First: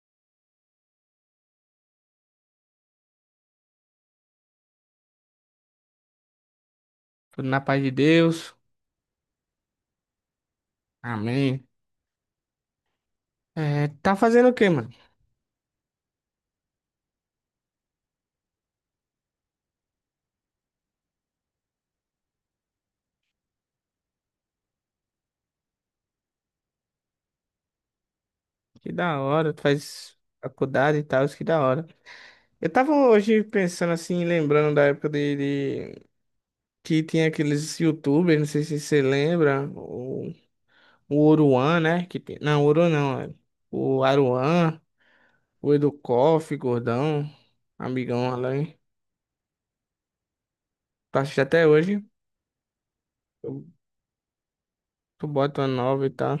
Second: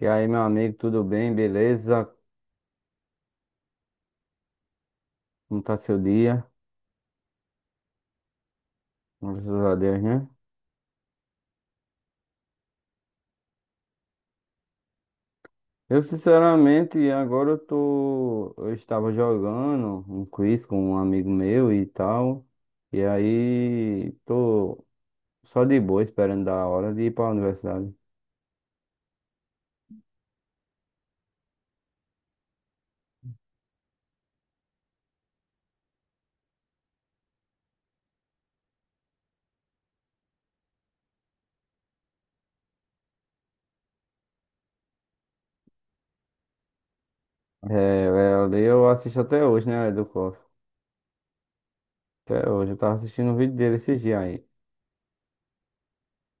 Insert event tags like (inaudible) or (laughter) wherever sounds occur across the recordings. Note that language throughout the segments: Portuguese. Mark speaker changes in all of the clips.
Speaker 1: E aí, meu amigo, tudo bem? Beleza? Como tá seu dia?
Speaker 2: Tudo na paz de Deus.
Speaker 1: Graças a Deus, né?
Speaker 2: Amém. É, tá fazendo o quê, mano?
Speaker 1: Eu, sinceramente, agora eu tô. Eu estava jogando um quiz com um amigo meu e tal. E aí, tô só de boa, esperando dar a hora de ir pra universidade.
Speaker 2: Que da hora, tu faz faculdade e tal, isso que da hora. Eu tava hoje pensando assim, lembrando da época de- que tinha aqueles YouTubers, não sei se você lembra, o Oruan, né? Não, o Oruan não, é. O Aruan, o Educoff, Gordão,
Speaker 1: É,
Speaker 2: amigão
Speaker 1: é, ali
Speaker 2: além.
Speaker 1: eu assisto até hoje, né? Do Coffee.
Speaker 2: Tu assiste até hoje,
Speaker 1: Até hoje. Eu tava assistindo um vídeo
Speaker 2: tu,
Speaker 1: dele esses dias aí.
Speaker 2: tu bota uma nova e tal,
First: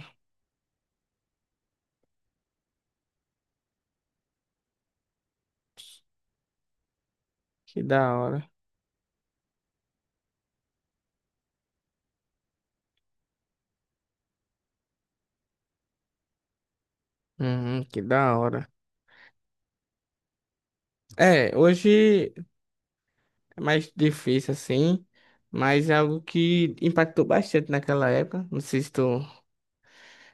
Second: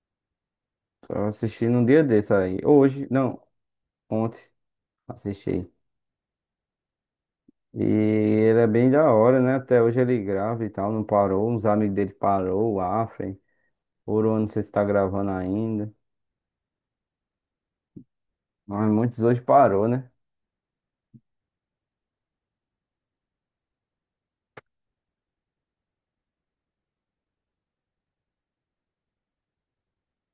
Speaker 1: Tava assistindo um dia desse aí. Hoje, não, ontem. Assisti. E
Speaker 2: que da hora.
Speaker 1: ele é bem da hora, né? Até hoje ele grava e tal, não parou. Uns amigos dele parou, o Afren. Ouro, não sei se tá gravando ainda.
Speaker 2: Uhum, que da hora.
Speaker 1: Mas muitos hoje parou, né?
Speaker 2: É, hoje. É mais difícil assim, mas é algo que impactou bastante naquela época. Não sei se tu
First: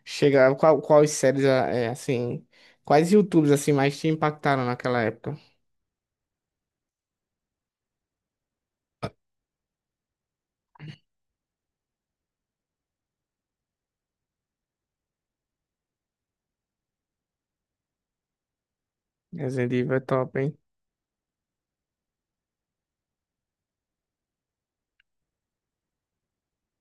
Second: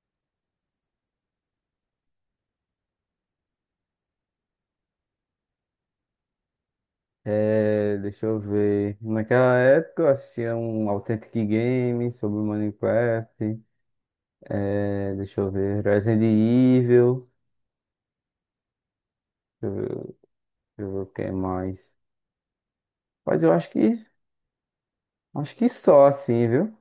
Speaker 2: chega, quais séries é, assim, quais YouTubes assim mais te impactaram naquela época?
Speaker 1: É, deixa eu ver. Naquela época eu assistia um Authentic Game sobre o Minecraft. É, deixa eu ver. Resident Evil. Deixa eu
Speaker 2: Resident
Speaker 1: ver,
Speaker 2: Evil é
Speaker 1: deixa
Speaker 2: top, hein?
Speaker 1: eu ver o que mais. Mas eu acho que só assim, viu?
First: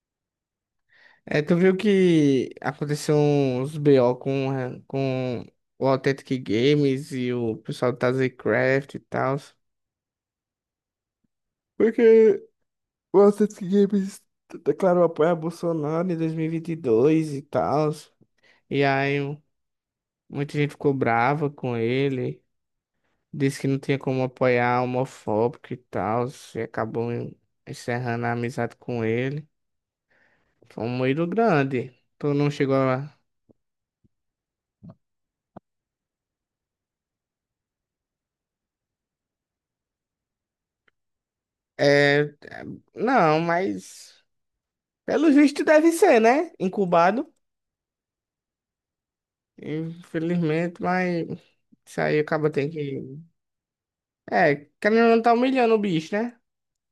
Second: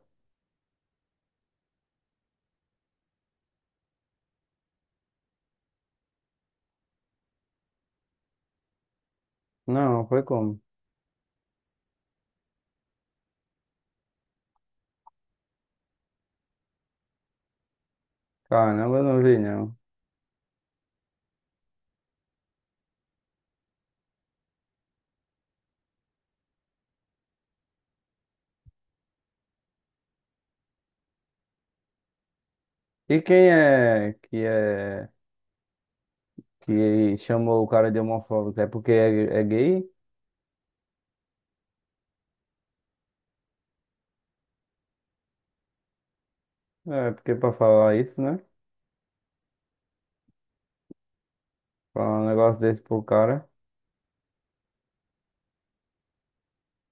Speaker 2: É, tu viu que aconteceu uns BO com o Authentic Games e o pessoal do TazzyCraft e tal.
Speaker 1: Não, foi como?
Speaker 2: Porque o Authentic Games declarou apoio a Bolsonaro em 2022 e vinte e dois e tal. E
Speaker 1: Caramba, eu
Speaker 2: aí,
Speaker 1: não vi não.
Speaker 2: muita gente ficou brava com ele, disse que não tinha como apoiar homofóbico e tal, e acabou encerrando a amizade com ele. Foi um moído grande. Tu não chegou a.
Speaker 1: E quem é que chamou o cara de homofóbico. É porque é gay?
Speaker 2: É, não, mas pelo visto deve ser, né?
Speaker 1: É
Speaker 2: Incubado.
Speaker 1: porque pra falar isso, né?
Speaker 2: Infelizmente, mas isso aí
Speaker 1: Falar um
Speaker 2: acaba
Speaker 1: negócio
Speaker 2: tendo
Speaker 1: desse pro
Speaker 2: que.
Speaker 1: cara,
Speaker 2: É, querendo ou não tá humilhando o bicho, né?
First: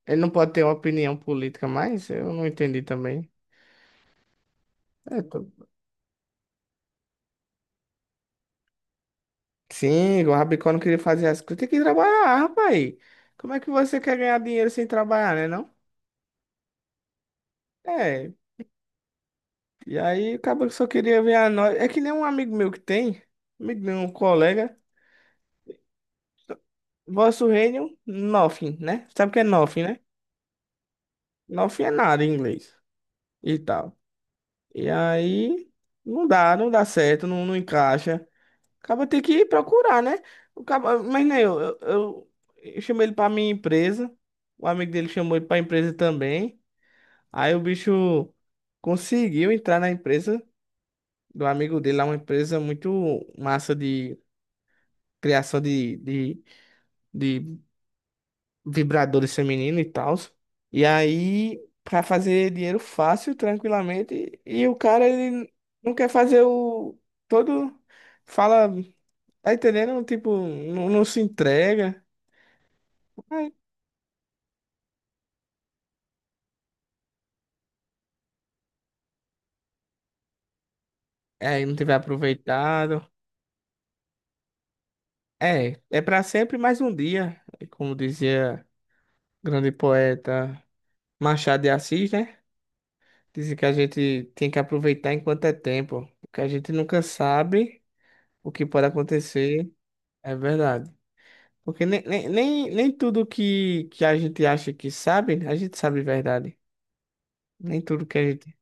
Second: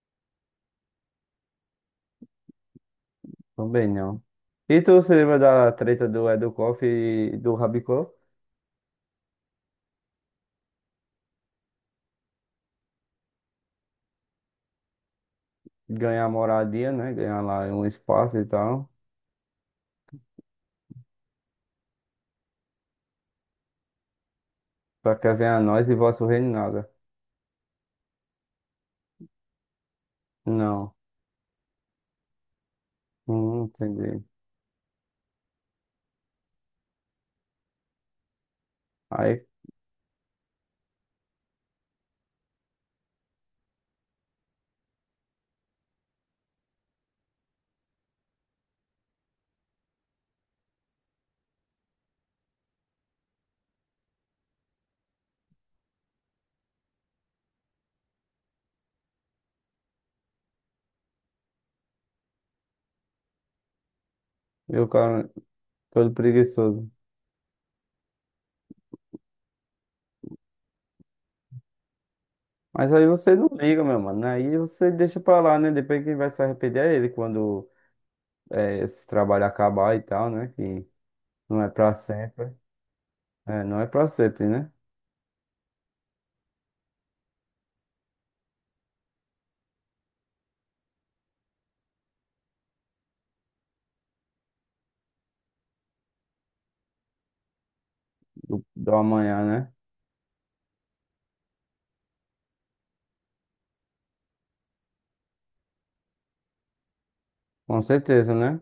Speaker 2: Ele não pode ter uma opinião política mais, eu não entendi também.
Speaker 1: também não. E tu se
Speaker 2: é
Speaker 1: lembra da treta do Educoff e do Rabicó?
Speaker 2: Sim, o Rabicó não queria fazer as coisas. Tem que trabalhar, rapaz. Como é que você quer ganhar dinheiro sem trabalhar, né, não?
Speaker 1: Ganhar moradia, né? Ganhar lá um
Speaker 2: É,
Speaker 1: espaço e tal.
Speaker 2: e aí acabou que só queria ver a nós. É que nem um amigo meu que tem, amigo meu, um colega.
Speaker 1: Pra que venha nós e vosso reino nada.
Speaker 2: Vosso reino, nothing, né? Sabe o que é nothing, né?
Speaker 1: Não,
Speaker 2: Nothing é nada em inglês e
Speaker 1: não
Speaker 2: tal.
Speaker 1: entendi.
Speaker 2: E aí não dá, não dá certo, não, não encaixa. Acaba ter que
Speaker 1: Aí
Speaker 2: procurar, né? Mas nem eu chamei ele pra minha empresa. O amigo dele chamou ele pra empresa também. Aí o bicho conseguiu entrar na empresa do amigo dele, lá uma empresa muito massa de criação de vibradores femininos e tal. E aí, pra fazer dinheiro fácil, tranquilamente, e o
Speaker 1: eu,
Speaker 2: cara,
Speaker 1: cara,
Speaker 2: ele não quer
Speaker 1: todo
Speaker 2: fazer
Speaker 1: preguiçoso.
Speaker 2: o todo, fala, tá entendendo? Tipo, não, não se entrega.
Speaker 1: Mas aí você não
Speaker 2: Aí
Speaker 1: liga, meu mano, né? Aí você deixa pra lá, né? Depois quem vai se arrepender é ele quando esse trabalho acabar e tal, né? Que não
Speaker 2: aí
Speaker 1: é
Speaker 2: não tiver
Speaker 1: pra sempre.
Speaker 2: aproveitado.
Speaker 1: É, não é pra sempre, né?
Speaker 2: É, é pra sempre mais um dia, como dizia grande poeta Machado de Assis, né? Dizem que a gente tem que aproveitar enquanto é tempo, porque a gente nunca sabe o que pode
Speaker 1: Do amanhã,
Speaker 2: acontecer,
Speaker 1: né?
Speaker 2: é verdade. Porque nem tudo que a gente acha que sabe, a gente sabe verdade.
Speaker 1: Com
Speaker 2: Nem tudo que a
Speaker 1: certeza,
Speaker 2: gente.
Speaker 1: né?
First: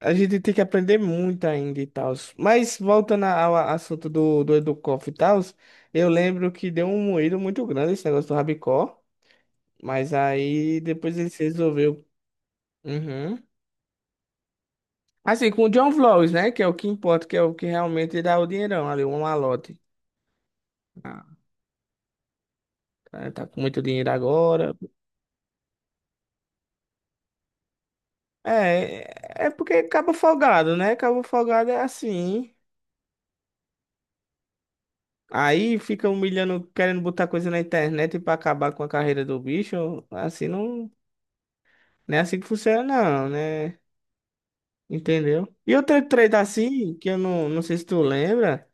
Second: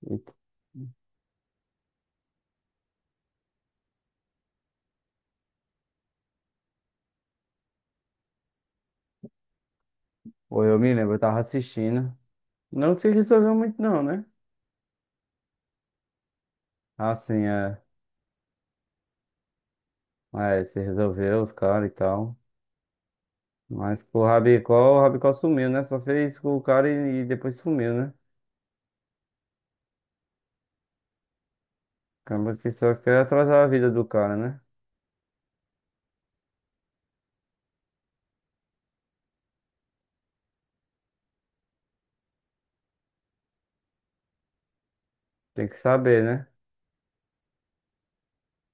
Speaker 2: A
Speaker 1: E-
Speaker 2: gente tem que aprender muito ainda e tal. Mas voltando ao assunto do Educoff e tal, eu lembro que deu um moído muito grande esse negócio do Rabicó, mas
Speaker 1: Pô, eu
Speaker 2: aí
Speaker 1: me lembro,
Speaker 2: depois
Speaker 1: eu
Speaker 2: ele
Speaker 1: tava
Speaker 2: se resolveu.
Speaker 1: assistindo. Não se
Speaker 2: Uhum.
Speaker 1: resolveu muito, não, né?
Speaker 2: Assim, com o John Vlogs, né? Que é o que importa, que é
Speaker 1: Assim,
Speaker 2: o que
Speaker 1: é.
Speaker 2: realmente dá o dinheirão ali, um malote.
Speaker 1: É, se
Speaker 2: Ah,
Speaker 1: resolveu os caras e tal.
Speaker 2: o cara tá com muito
Speaker 1: Mas
Speaker 2: dinheiro
Speaker 1: com
Speaker 2: agora.
Speaker 1: o Rabicó sumiu, né? Só fez com o cara e depois sumiu, né?
Speaker 2: É, é porque acaba folgado, né? Acaba folgado é assim.
Speaker 1: Acaba que só quer atrasar a vida do cara, né?
Speaker 2: Aí fica humilhando, querendo botar coisa na internet pra acabar com a carreira do bicho. Assim não, não é assim que funciona, não, né? Entendeu?
Speaker 1: Tem que
Speaker 2: E outra
Speaker 1: saber,
Speaker 2: treta
Speaker 1: né?
Speaker 2: assim, que eu não sei se tu lembra,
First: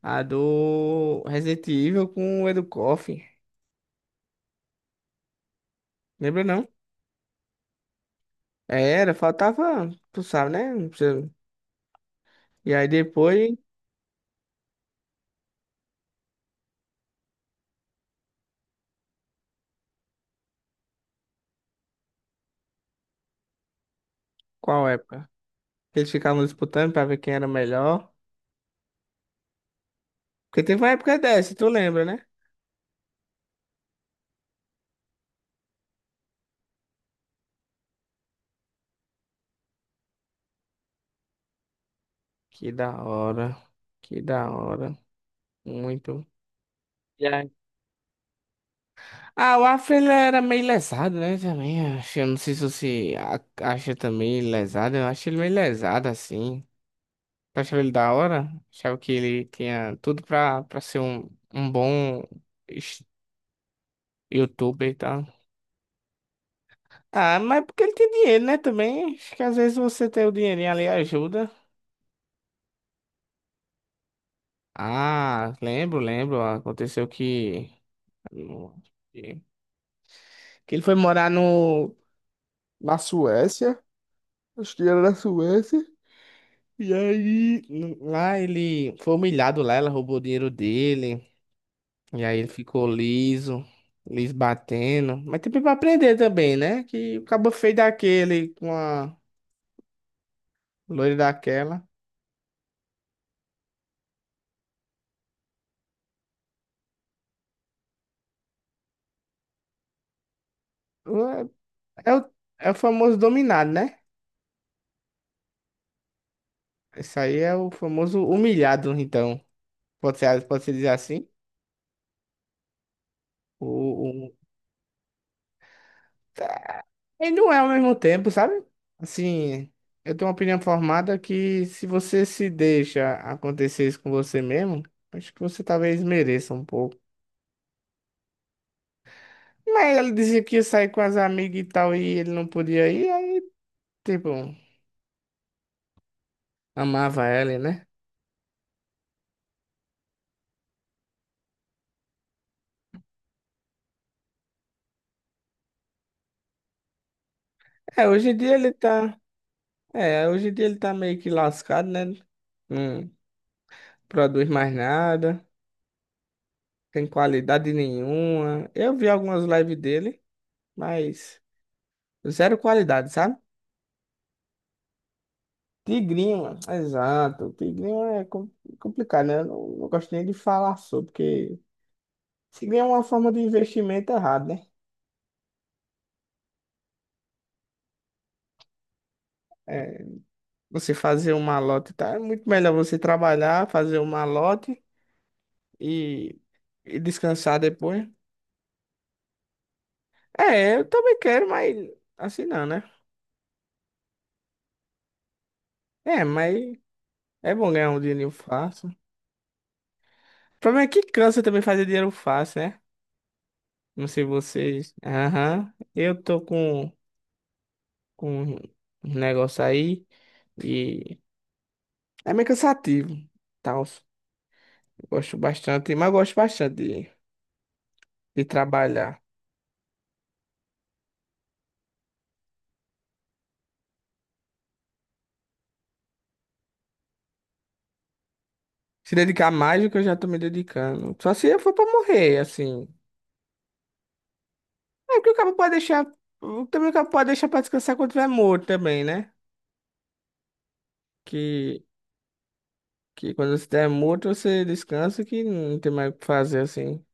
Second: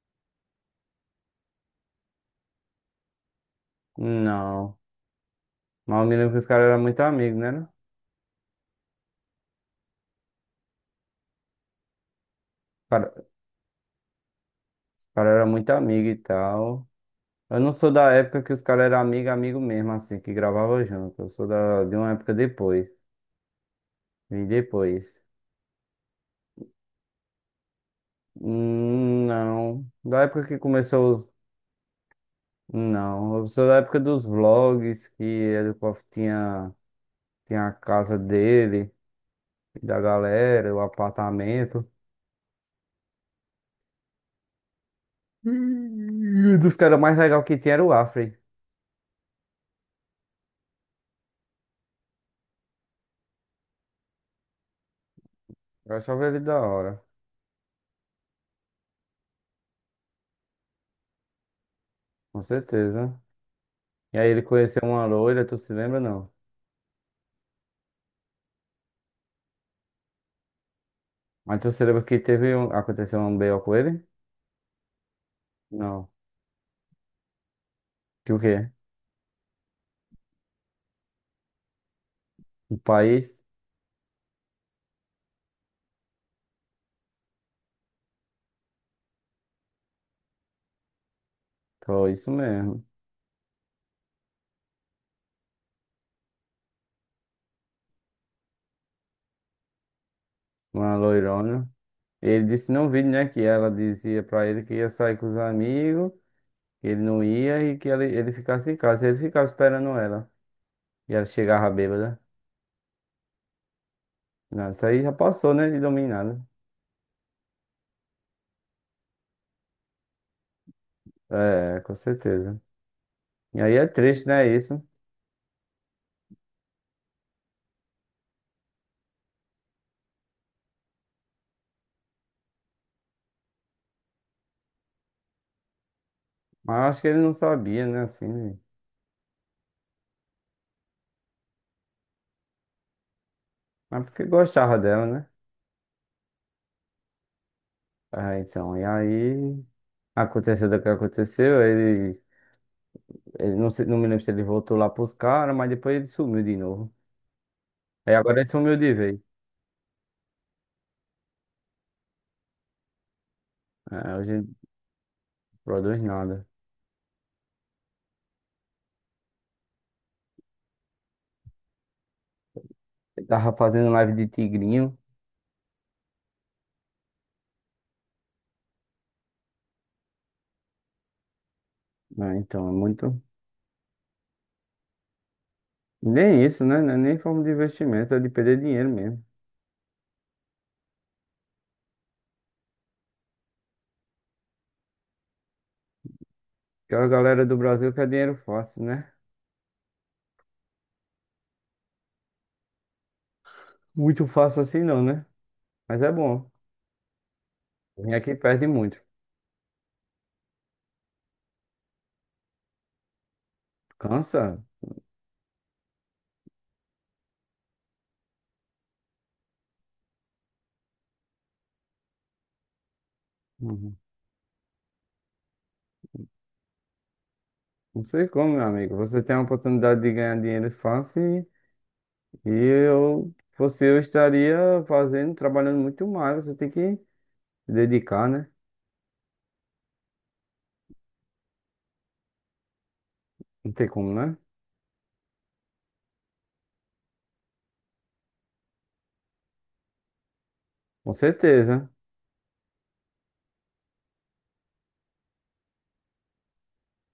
Speaker 2: a do Resident Evil com o Edu Koff.
Speaker 1: Não. Mas eu me lembro que
Speaker 2: Lembra
Speaker 1: os caras
Speaker 2: não?
Speaker 1: eram muito amigos, né? Não?
Speaker 2: Era, faltava, tu sabe, né? Não precisa- E aí
Speaker 1: Caras cara
Speaker 2: depois,
Speaker 1: os cara eram muito amigos e tal. Eu não sou da época que os caras eram amigo, amigo mesmo, assim, que gravava junto. Eu sou de uma época depois. Vim
Speaker 2: qual
Speaker 1: depois.
Speaker 2: época? Eles ficavam disputando pra ver quem era melhor.
Speaker 1: Não. Da época que
Speaker 2: Porque teve uma
Speaker 1: começou.
Speaker 2: época dessa, tu lembra, né?
Speaker 1: Não. Eu sou da época dos vlogs, que ele tinha a casa dele, da galera, o apartamento.
Speaker 2: Que da hora, que da hora, muito.
Speaker 1: E dos caras mais
Speaker 2: E
Speaker 1: legal
Speaker 2: aí-
Speaker 1: que tinha era o Afri.
Speaker 2: Ah, o Afro ele era meio lesado, né? Também, acho, eu não sei se você acha também lesado, eu acho ele meio
Speaker 1: Eu
Speaker 2: lesado,
Speaker 1: achava ele da
Speaker 2: assim.
Speaker 1: hora,
Speaker 2: Tu achava ele da hora? Achava que ele tinha tudo pra ser um bom
Speaker 1: com
Speaker 2: es-
Speaker 1: certeza. E aí ele conheceu
Speaker 2: youtuber e
Speaker 1: uma
Speaker 2: tal.
Speaker 1: loira, tu se lembra, não?
Speaker 2: Ah, mas porque ele tem dinheiro, né? Também. Acho que às vezes você ter o dinheirinho ali ajuda.
Speaker 1: Mas tu se lembra que teve um, aconteceu um BO com ele?
Speaker 2: Ah, lembro,
Speaker 1: Não.
Speaker 2: lembro. Aconteceu que.
Speaker 1: Que o quê?
Speaker 2: Que ele foi morar no.
Speaker 1: O
Speaker 2: Na
Speaker 1: país?
Speaker 2: Suécia. Acho que era na Suécia. E aí. Lá ele foi humilhado lá, ela roubou o dinheiro dele.
Speaker 1: Foi
Speaker 2: E
Speaker 1: isso
Speaker 2: aí ele
Speaker 1: mesmo.
Speaker 2: ficou liso, liso batendo. Mas tem pra aprender também, né? Que o cabo feio daquele com a
Speaker 1: Uma
Speaker 2: loira
Speaker 1: loirona.
Speaker 2: daquela.
Speaker 1: Ele disse no vídeo, né, que ela dizia pra ele que ia sair com os amigos, que ele não ia e que ele ficasse em casa. Ele ficava esperando ela. E ela
Speaker 2: É,
Speaker 1: chegava
Speaker 2: é
Speaker 1: bêbada.
Speaker 2: o, é o famoso dominado, né?
Speaker 1: Não, isso aí já passou, né, de dominada.
Speaker 2: Isso aí é o famoso humilhado, então. Pode ser dizer assim.
Speaker 1: É, com certeza. E
Speaker 2: O,
Speaker 1: aí é triste,
Speaker 2: o...
Speaker 1: né, isso.
Speaker 2: tá, ele não é ao mesmo tempo, sabe? Assim, eu tenho uma opinião formada que se você se deixa acontecer isso com você mesmo, acho que você talvez mereça um
Speaker 1: Mas eu
Speaker 2: pouco.
Speaker 1: acho que ele não sabia, né, assim, né?
Speaker 2: Mas ele dizia que ia sair com as amigas e tal, e ele não podia ir, aí,
Speaker 1: Mas porque
Speaker 2: tipo,
Speaker 1: gostava dela, né?
Speaker 2: amava ela, né?
Speaker 1: Ah, então, e aí aconteceu o que aconteceu, ele. Não, não me lembro se ele voltou lá pros caras, mas depois ele sumiu de novo.
Speaker 2: É,
Speaker 1: Aí
Speaker 2: hoje em
Speaker 1: agora ele
Speaker 2: dia ele
Speaker 1: sumiu de
Speaker 2: tá.
Speaker 1: vez.
Speaker 2: É, hoje em dia ele tá meio que lascado, né? Não
Speaker 1: É, hoje ele
Speaker 2: produz
Speaker 1: não
Speaker 2: mais nada.
Speaker 1: produz nada.
Speaker 2: Tem qualidade nenhuma. Eu vi algumas lives dele, mas zero qualidade,
Speaker 1: Ele
Speaker 2: sabe?
Speaker 1: tava fazendo live de tigrinho.
Speaker 2: Tigrinho, mano. Exato. Tigrinho é complicado, né? Eu não gosto nem de falar sobre, porque
Speaker 1: Ah, então é
Speaker 2: Tigrinho é uma
Speaker 1: muito.
Speaker 2: forma de investimento errado, né?
Speaker 1: Nem isso, né? Não é nem forma de investimento, é de perder dinheiro mesmo.
Speaker 2: É, você fazer um malote, tá? É muito melhor você trabalhar, fazer um malote e,
Speaker 1: Porque
Speaker 2: e
Speaker 1: a galera do
Speaker 2: descansar
Speaker 1: Brasil quer
Speaker 2: depois.
Speaker 1: dinheiro fácil, né?
Speaker 2: É, eu também quero, mas assim não, né?
Speaker 1: Muito fácil assim não, né? Mas é
Speaker 2: É,
Speaker 1: bom.
Speaker 2: mas é bom ganhar um
Speaker 1: Vem aqui
Speaker 2: dinheiro
Speaker 1: e perde
Speaker 2: fácil. O
Speaker 1: muito.
Speaker 2: problema é que cansa também fazer dinheiro fácil, né? Não sei
Speaker 1: Cansa.
Speaker 2: vocês. Aham. Eu tô com um negócio aí e é meio cansativo. Tal.
Speaker 1: Uhum.
Speaker 2: Gosto bastante, mas gosto bastante de,
Speaker 1: Não sei
Speaker 2: de
Speaker 1: como, meu amigo. Você
Speaker 2: trabalhar.
Speaker 1: tem a oportunidade de ganhar dinheiro fácil e eu, você, eu estaria fazendo, trabalhando muito mais. Você tem que se dedicar, né?
Speaker 2: Se dedicar mais do que eu já tô me dedicando. Só se eu for pra morrer, assim.
Speaker 1: Não tem como, né?
Speaker 2: É porque o cara pode deixar. Também o cara pode deixar pra descansar quando tiver morto também, né?
Speaker 1: Com
Speaker 2: Que,
Speaker 1: certeza.
Speaker 2: que quando você estiver morto, você descansa que não tem mais o que fazer, assim.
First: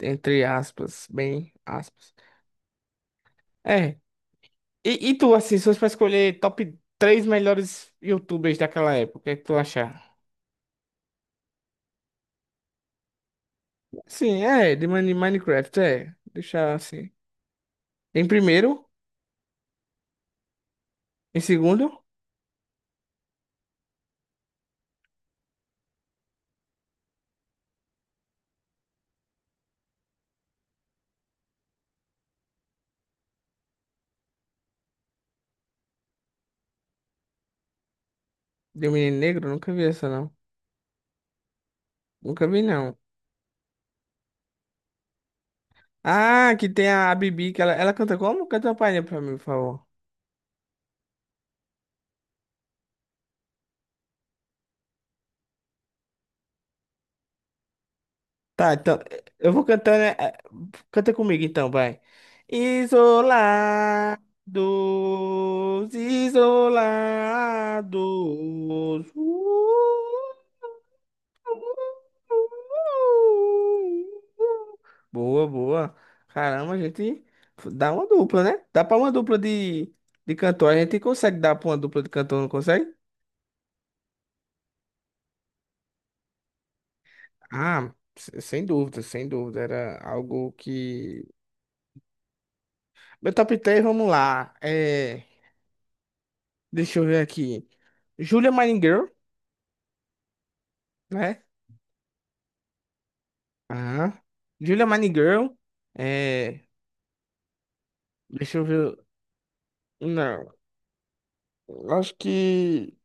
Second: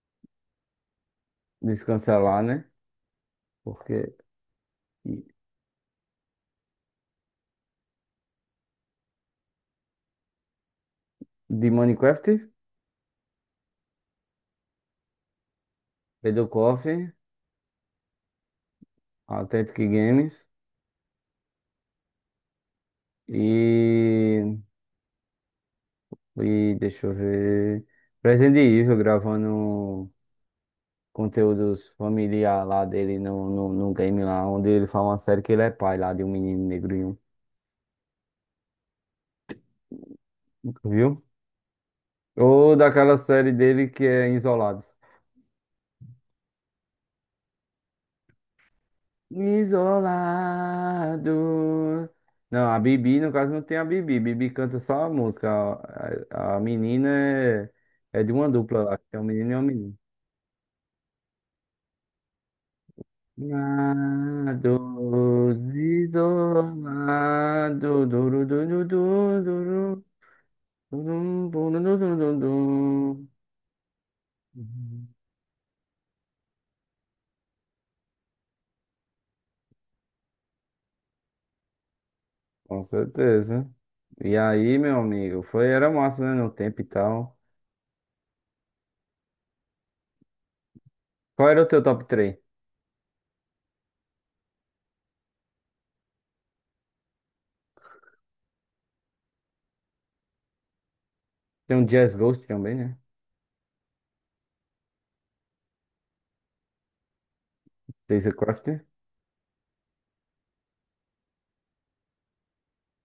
Speaker 2: Entre aspas, bem aspas.
Speaker 1: Descancelar, né?
Speaker 2: É.
Speaker 1: Porque
Speaker 2: E tu, assim, se fosse pra escolher top 3 melhores YouTubers daquela época, o que é que tu achar?
Speaker 1: de Minecraft,
Speaker 2: Sim, é, de Minecraft, é.
Speaker 1: Pedro
Speaker 2: Deixar
Speaker 1: Coffee,
Speaker 2: assim. Em primeiro,
Speaker 1: Authentic Games
Speaker 2: em segundo,
Speaker 1: e, e deixa eu ver. Resident Evil gravando conteúdos familiar lá dele no game lá, onde ele fala uma série que ele é pai lá de um menino negrinho,
Speaker 2: de um menino negro, nunca vi essa não.
Speaker 1: viu?
Speaker 2: Nunca vi
Speaker 1: Ou
Speaker 2: não.
Speaker 1: daquela série dele que é Isolados.
Speaker 2: Ah, que tem a Bibi, que ela canta como? Canta uma palhinha pra mim, por favor.
Speaker 1: Isolado. Não, a Bibi, no caso, não tem a Bibi. Bibi canta só a música. A menina é, é de uma
Speaker 2: Tá,
Speaker 1: dupla,
Speaker 2: então,
Speaker 1: acho que é um menino
Speaker 2: eu
Speaker 1: e uma
Speaker 2: vou
Speaker 1: menina.
Speaker 2: cantando, canta comigo então, vai. Isolados,
Speaker 1: Isolados, isolado. Duru, duru,
Speaker 2: isolados.
Speaker 1: duru, duru, duru, duru, duru, duru, duru. Uhum.
Speaker 2: Boa, boa. Caramba, a gente dá uma dupla, né? Dá pra uma dupla de cantor. A gente consegue dar pra uma dupla de cantor, não
Speaker 1: Com
Speaker 2: consegue?
Speaker 1: certeza. E aí, meu amigo, foi, era massa, né, no tempo e tal.
Speaker 2: Ah, sem dúvida, sem dúvida. Era algo que.
Speaker 1: Qual era o teu top três?
Speaker 2: Meu top 3, vamos lá. É, deixa eu ver aqui. Julia Mining Girl, né?
Speaker 1: Tem um Jazz Ghost também, né?
Speaker 2: Ah, Julia Mining Girl. É,
Speaker 1: Jason
Speaker 2: deixa eu
Speaker 1: Craft.
Speaker 2: ver. Não, eu acho que.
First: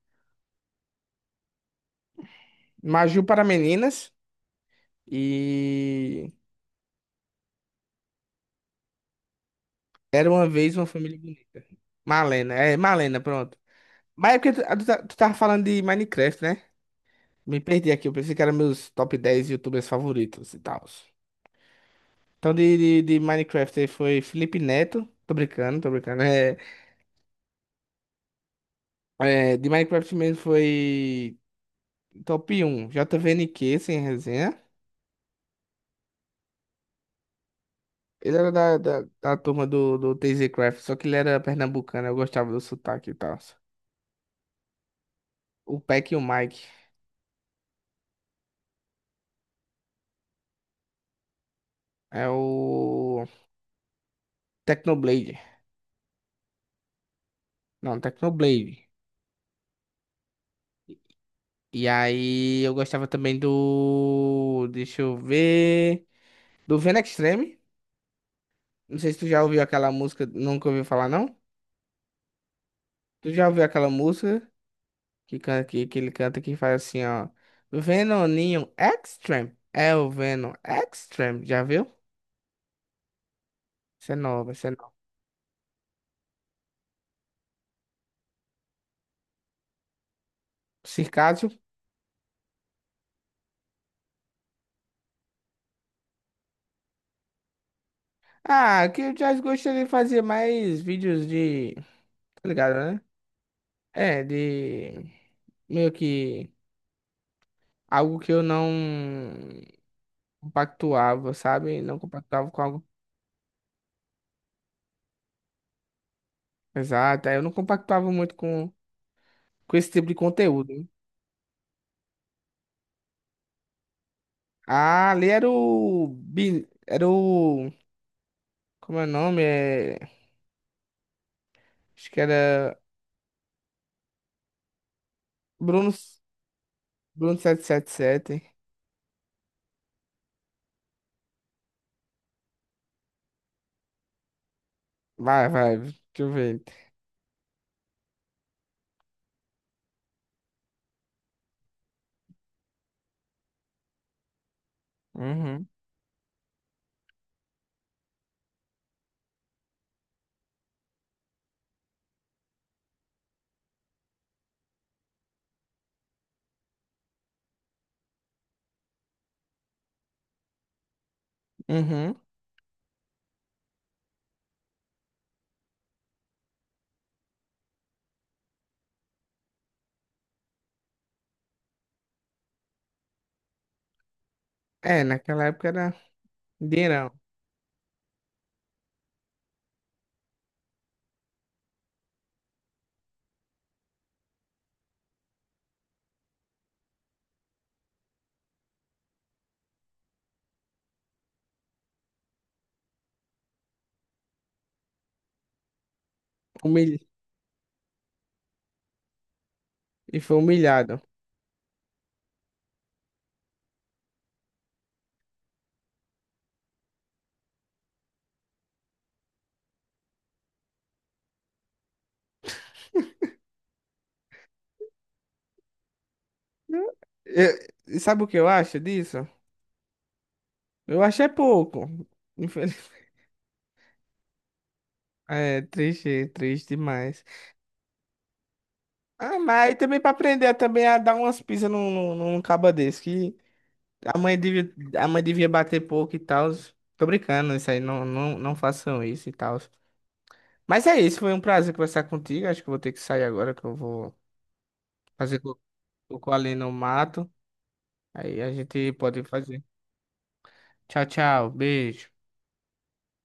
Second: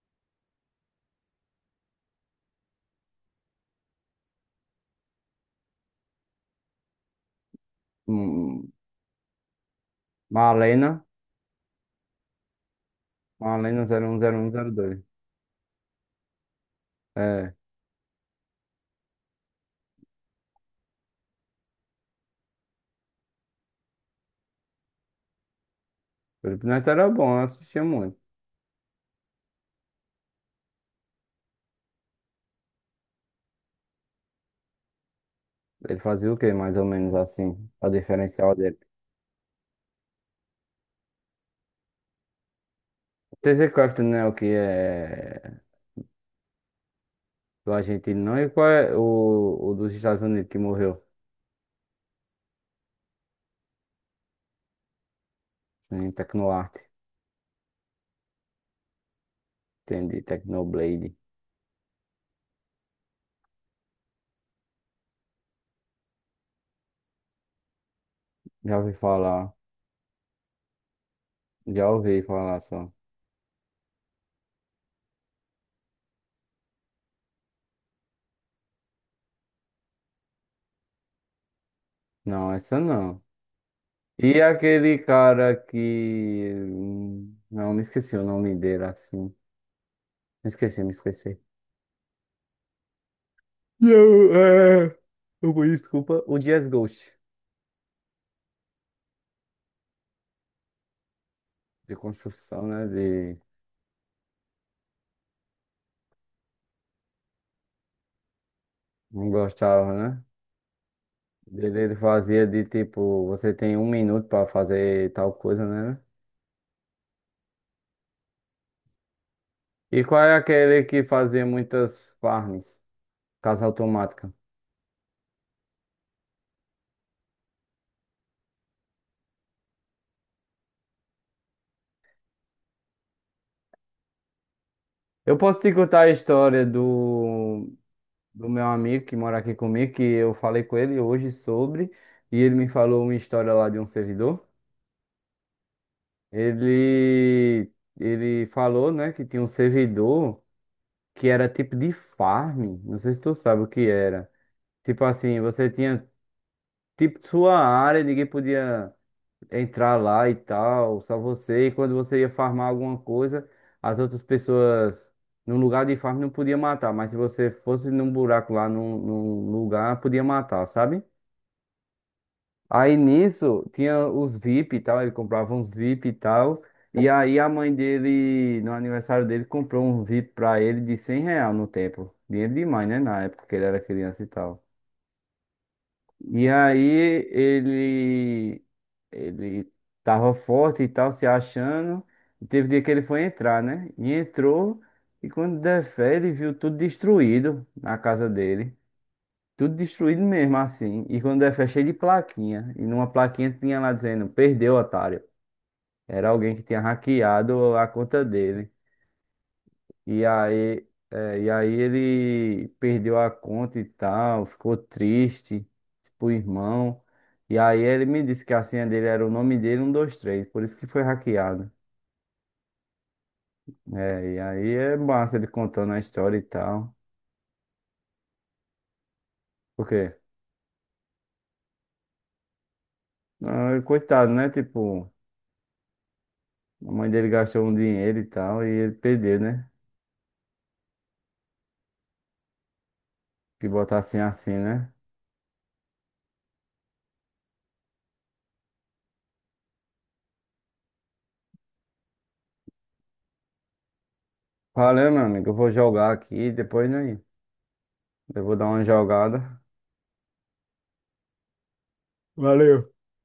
Speaker 2: Maju para meninas. E
Speaker 1: Hum,
Speaker 2: era uma vez uma
Speaker 1: Malena,
Speaker 2: família bonita. Malena, é, Malena, pronto.
Speaker 1: Malena zero um
Speaker 2: Mas
Speaker 1: zero
Speaker 2: é
Speaker 1: um
Speaker 2: porque
Speaker 1: zero
Speaker 2: tu, tu,
Speaker 1: dois.
Speaker 2: tá- tu tava falando de Minecraft, né?
Speaker 1: É,
Speaker 2: Me perdi aqui, eu pensei que eram meus top 10 YouTubers favoritos e tal. Então, de Minecraft aí foi Felipe Neto. Tô brincando, tô brincando. É,
Speaker 1: Felipe Neto era bom, eu assistia muito.
Speaker 2: é, de Minecraft mesmo foi top 1, JVNQ, sem resenha.
Speaker 1: Ele fazia o quê, mais ou menos assim, a
Speaker 2: Ele era
Speaker 1: diferencial
Speaker 2: da,
Speaker 1: dele?
Speaker 2: da, da turma do TZ Craft, só que ele era pernambucano, eu gostava do sotaque e tal.
Speaker 1: TC Crafton, né, o que é
Speaker 2: O Peck e o Mike.
Speaker 1: do argentino, não? E qual é o dos Estados Unidos que morreu?
Speaker 2: É o. Technoblade.
Speaker 1: Assim, em Tecnoarte,
Speaker 2: Não, Technoblade.
Speaker 1: entendi, Tecnoblade.
Speaker 2: E aí eu gostava também do. Deixa eu ver. Do Venom Extreme.
Speaker 1: Já ouvi
Speaker 2: Não sei se tu já
Speaker 1: falar,
Speaker 2: ouviu aquela música. Nunca ouviu falar, não?
Speaker 1: já ouvi falar só.
Speaker 2: Tu já ouviu aquela música que ele canta que faz assim, ó. Venoninho Extreme. É o Venom Extreme. Já viu?
Speaker 1: Não, essa não.
Speaker 2: Isso é
Speaker 1: E
Speaker 2: nova, isso é nova.
Speaker 1: aquele cara que, não, me esqueci o nome dele, assim. Me esqueci, me esqueci.
Speaker 2: Circásio.
Speaker 1: Não, é. Desculpa, o Dias Ghost,
Speaker 2: Ah, que o Jazz gostaria de fazer mais vídeos de.
Speaker 1: de
Speaker 2: Tá
Speaker 1: construção,
Speaker 2: ligado,
Speaker 1: né?
Speaker 2: né?
Speaker 1: De.
Speaker 2: É, de. Meio que. Algo que eu não
Speaker 1: Não gostava, né?
Speaker 2: compactuava,
Speaker 1: Ele,
Speaker 2: sabe?
Speaker 1: ele
Speaker 2: Não
Speaker 1: fazia
Speaker 2: compactuava com
Speaker 1: de
Speaker 2: algo.
Speaker 1: tipo, você tem um minuto pra fazer tal coisa, né?
Speaker 2: Exato, aí eu não compactuava muito com esse
Speaker 1: E
Speaker 2: tipo de
Speaker 1: qual é
Speaker 2: conteúdo,
Speaker 1: aquele
Speaker 2: né?
Speaker 1: que fazia muitas farms? Casa automática.
Speaker 2: Ah, ali era o. Era o. Como é o nome? É... Acho que era.
Speaker 1: Eu posso te
Speaker 2: Bruno.
Speaker 1: contar a história
Speaker 2: Bruno sete
Speaker 1: do,
Speaker 2: sete
Speaker 1: do
Speaker 2: sete.
Speaker 1: meu amigo que mora aqui comigo, que eu falei com ele hoje sobre, e ele me falou uma história lá de um servidor.
Speaker 2: Vai, vai, deixa eu ver.
Speaker 1: Ele, ele falou, né, que tinha um servidor, que era tipo de farm. Não sei se tu sabe o que era. Tipo assim,
Speaker 2: Uhum,
Speaker 1: você tinha tipo sua área, ninguém podia entrar lá e tal, só você. E quando você ia farmar alguma coisa, as outras pessoas no lugar de farm não podia matar, mas se você fosse num buraco lá, num lugar, podia matar, sabe?
Speaker 2: uhum.
Speaker 1: Aí nisso tinha os VIP e tal, ele comprava uns VIP e tal. E aí a mãe dele, no aniversário dele, comprou um VIP pra ele de 100 real no tempo. Dinheiro demais, né? Na época que ele era criança e tal.
Speaker 2: É, naquela época era
Speaker 1: E aí
Speaker 2: dinheirão.
Speaker 1: ele, ele tava forte e tal, se achando. E teve dia que ele foi entrar, né? E entrou, e quando der fé, ele viu tudo destruído na casa dele. Tudo destruído mesmo, assim. E quando é cheio de plaquinha. E numa plaquinha tinha lá dizendo, perdeu, otário. Era alguém que tinha
Speaker 2: Humil...
Speaker 1: hackeado a conta dele.
Speaker 2: E
Speaker 1: E
Speaker 2: foi
Speaker 1: aí,
Speaker 2: humilhado.
Speaker 1: é, e aí ele perdeu a conta e tal, ficou triste pro irmão. E aí ele me disse que a senha dele era o nome dele, 123 por isso que foi hackeado. É, e aí é massa ele contando a história e tal.
Speaker 2: Eu- e sabe o que eu acho disso?
Speaker 1: Por quê?
Speaker 2: Eu acho é pouco. (laughs)
Speaker 1: Ah, coitado, né? Tipo,
Speaker 2: É triste, triste
Speaker 1: a mãe
Speaker 2: demais.
Speaker 1: dele gastou um dinheiro e tal, e ele
Speaker 2: Ah,
Speaker 1: perdeu, né?
Speaker 2: mas aí também pra aprender também a dar umas pisas num caba desse, que
Speaker 1: Que botar assim,
Speaker 2: a mãe
Speaker 1: assim,
Speaker 2: devia,
Speaker 1: né?
Speaker 2: a mãe devia bater pouco e tal. Tô brincando, isso aí, não, não, não façam isso e tal. Mas é isso, foi um prazer conversar contigo. Acho que eu vou ter que sair agora, que eu vou
Speaker 1: Valeu, meu
Speaker 2: fazer
Speaker 1: amigo. Eu
Speaker 2: cocô
Speaker 1: vou jogar
Speaker 2: cocô
Speaker 1: aqui.
Speaker 2: ali no
Speaker 1: Depois, né?
Speaker 2: mato. Aí
Speaker 1: Eu
Speaker 2: a
Speaker 1: vou dar uma
Speaker 2: gente pode
Speaker 1: jogada.
Speaker 2: fazer. Tchau, tchau, beijo.
Speaker 1: Valeu.